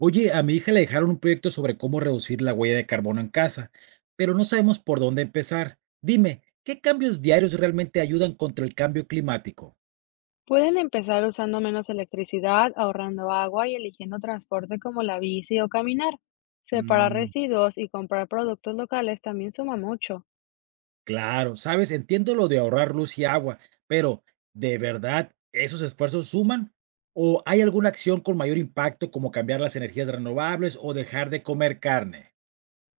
Oye, a mi hija le dejaron un proyecto sobre cómo reducir la huella de carbono en casa, pero no sabemos por dónde empezar. Dime, ¿qué cambios diarios realmente ayudan contra el cambio climático? Pueden empezar usando menos electricidad, ahorrando agua y eligiendo transporte como la bici o caminar. Separar Mm, residuos y comprar productos locales también suma mucho. claro, sabes, entiendo lo de ahorrar luz y agua, pero ¿de verdad esos esfuerzos suman? ¿O hay alguna acción con mayor impacto como cambiar las energías renovables o dejar de comer carne?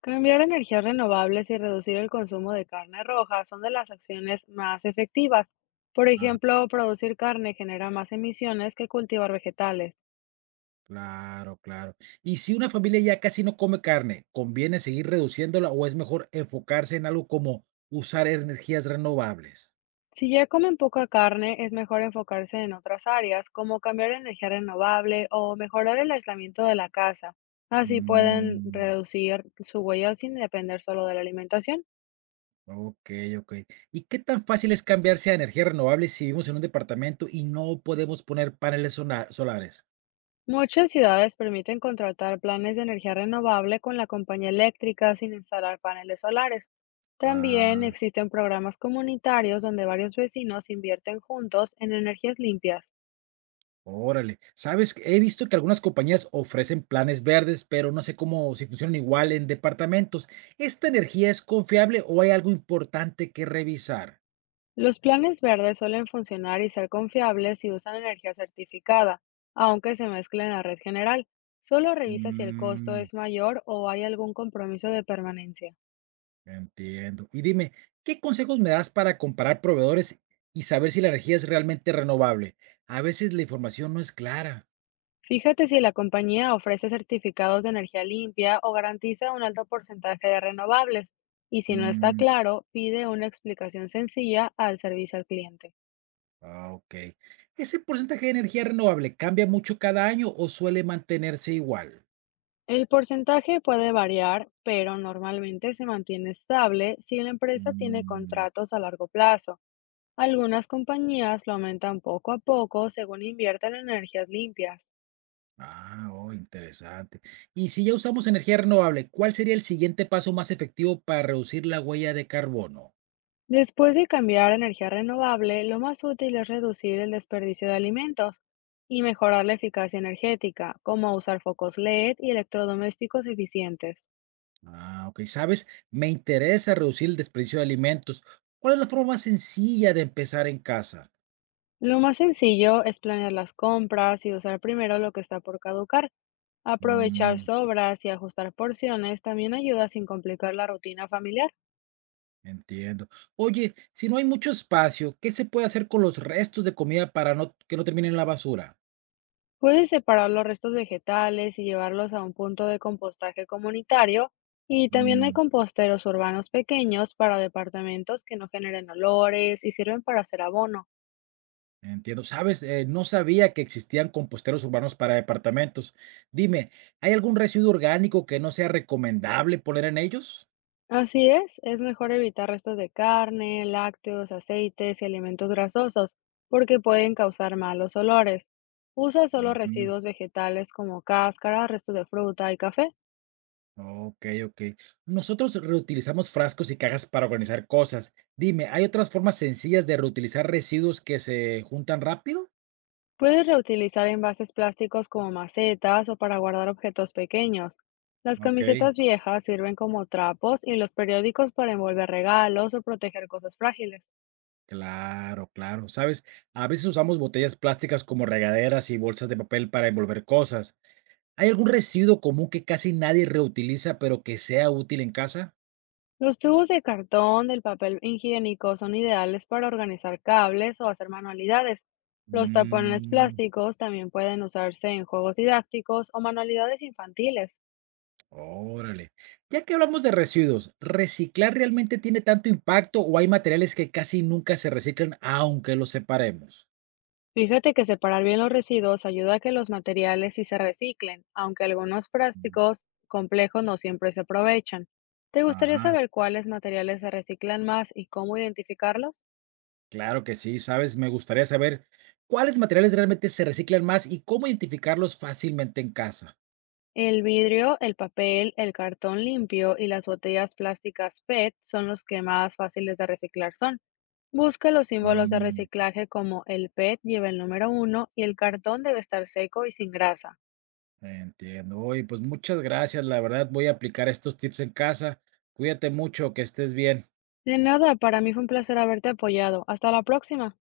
Cambiar a energías renovables y reducir el consumo de carne roja son de las acciones más efectivas. Por ejemplo, producir carne genera más emisiones que cultivar vegetales. Claro, claro. Y si una familia ya casi no come carne, ¿conviene seguir reduciéndola o es mejor enfocarse en algo como usar energías renovables? Si ya comen poca carne, es mejor enfocarse en otras áreas, como cambiar a energía renovable o mejorar el aislamiento de la casa. Así pueden Mm, reducir su huella sin depender solo de la alimentación. ok, ok. ¿Y qué tan fácil es cambiarse a energías renovables si vivimos en un departamento y no podemos poner paneles solares? Muchas ciudades permiten contratar planes de energía renovable con la compañía eléctrica sin instalar paneles solares. También Ah, existen programas comunitarios donde varios vecinos invierten juntos en energías limpias. órale. Sabes, he visto que algunas compañías ofrecen planes verdes, pero no sé cómo si funcionan igual en departamentos. ¿Esta energía es confiable o hay algo importante que revisar? Los planes verdes suelen funcionar y ser confiables si usan energía certificada, aunque se mezcle en la red general. Solo revisa si el costo Mm, es mayor o hay algún compromiso de permanencia. Entiendo. Y dime, ¿qué consejos me das para comparar proveedores y saber si la energía es realmente renovable? A veces la información no es clara. Fíjate si la compañía ofrece certificados de energía limpia o garantiza un alto porcentaje de renovables. Y si no está Mm, claro, pide una explicación sencilla al servicio al cliente. ah, ok. ¿Ese porcentaje de energía renovable cambia mucho cada año o suele mantenerse igual? El porcentaje puede variar, pero normalmente se mantiene estable si la empresa tiene Mm, contratos a largo plazo. Algunas compañías lo aumentan poco a poco según inviertan en energías limpias. ah, oh, interesante. Y si ya usamos energía renovable, ¿cuál sería el siguiente paso más efectivo para reducir la huella de carbono? Después de cambiar a energía renovable, lo más útil es reducir el desperdicio de alimentos y mejorar la eficacia energética, como usar focos LED y electrodomésticos eficientes. Ah, ok. ¿Sabes? Me interesa reducir el desperdicio de alimentos. ¿Cuál es la forma más sencilla de empezar en casa? Lo más sencillo es planear las compras y usar primero lo que está por caducar. Aprovechar Mm, sobras y ajustar porciones también ayuda sin complicar la rutina familiar. Entiendo. Oye, si no hay mucho espacio, ¿qué se puede hacer con los restos de comida para que no terminen en la basura? Puedes separar los restos vegetales y llevarlos a un punto de compostaje comunitario y también hay Mm, composteros urbanos pequeños para departamentos que no generen olores y sirven para hacer abono. Entiendo. ¿Sabes? No sabía que existían composteros urbanos para departamentos. Dime, ¿hay algún residuo orgánico que no sea recomendable poner en ellos? Así es mejor evitar restos de carne, lácteos, aceites y alimentos grasosos porque pueden causar malos olores. Usa solo residuos vegetales como cáscara, restos de fruta y café. Okey, okey. Nosotros reutilizamos frascos y cajas para organizar cosas. Dime, ¿hay otras formas sencillas de reutilizar residuos que se juntan rápido? Puedes reutilizar envases plásticos como macetas o para guardar objetos pequeños. Las Okey, camisetas viejas sirven como trapos y los periódicos para envolver regalos o proteger cosas frágiles. claro, claro. ¿Sabes? A veces usamos botellas plásticas como regaderas y bolsas de papel para envolver cosas. ¿Hay algún residuo común que casi nadie reutiliza, pero que sea útil en casa? Los tubos de cartón del papel higiénico son ideales para organizar cables o hacer manualidades. Los tapones Mm. plásticos también pueden usarse en juegos didácticos o manualidades infantiles. Órale. Ya que hablamos de residuos, ¿reciclar realmente tiene tanto impacto o hay materiales que casi nunca se reciclan aunque los separemos? Fíjate que separar bien los residuos ayuda a que los materiales sí se reciclen, aunque algunos Mm, plásticos complejos no siempre se aprovechan. ¿Te gustaría ajá, saber cuáles materiales se reciclan más y cómo identificarlos? claro que sí, sabes, me gustaría saber cuáles materiales realmente se reciclan más y cómo identificarlos fácilmente en casa. El vidrio, el papel, el cartón limpio y las botellas plásticas PET son los que más fáciles de reciclar son. Busca los símbolos de Mm, reciclaje como el PET lleva el número 1 y el cartón debe estar seco y sin grasa. Entiendo. Oye, pues muchas gracias, la verdad voy a aplicar estos tips en casa. Cuídate mucho, que estés bien. De nada, para mí fue un placer haberte apoyado. Hasta la próxima.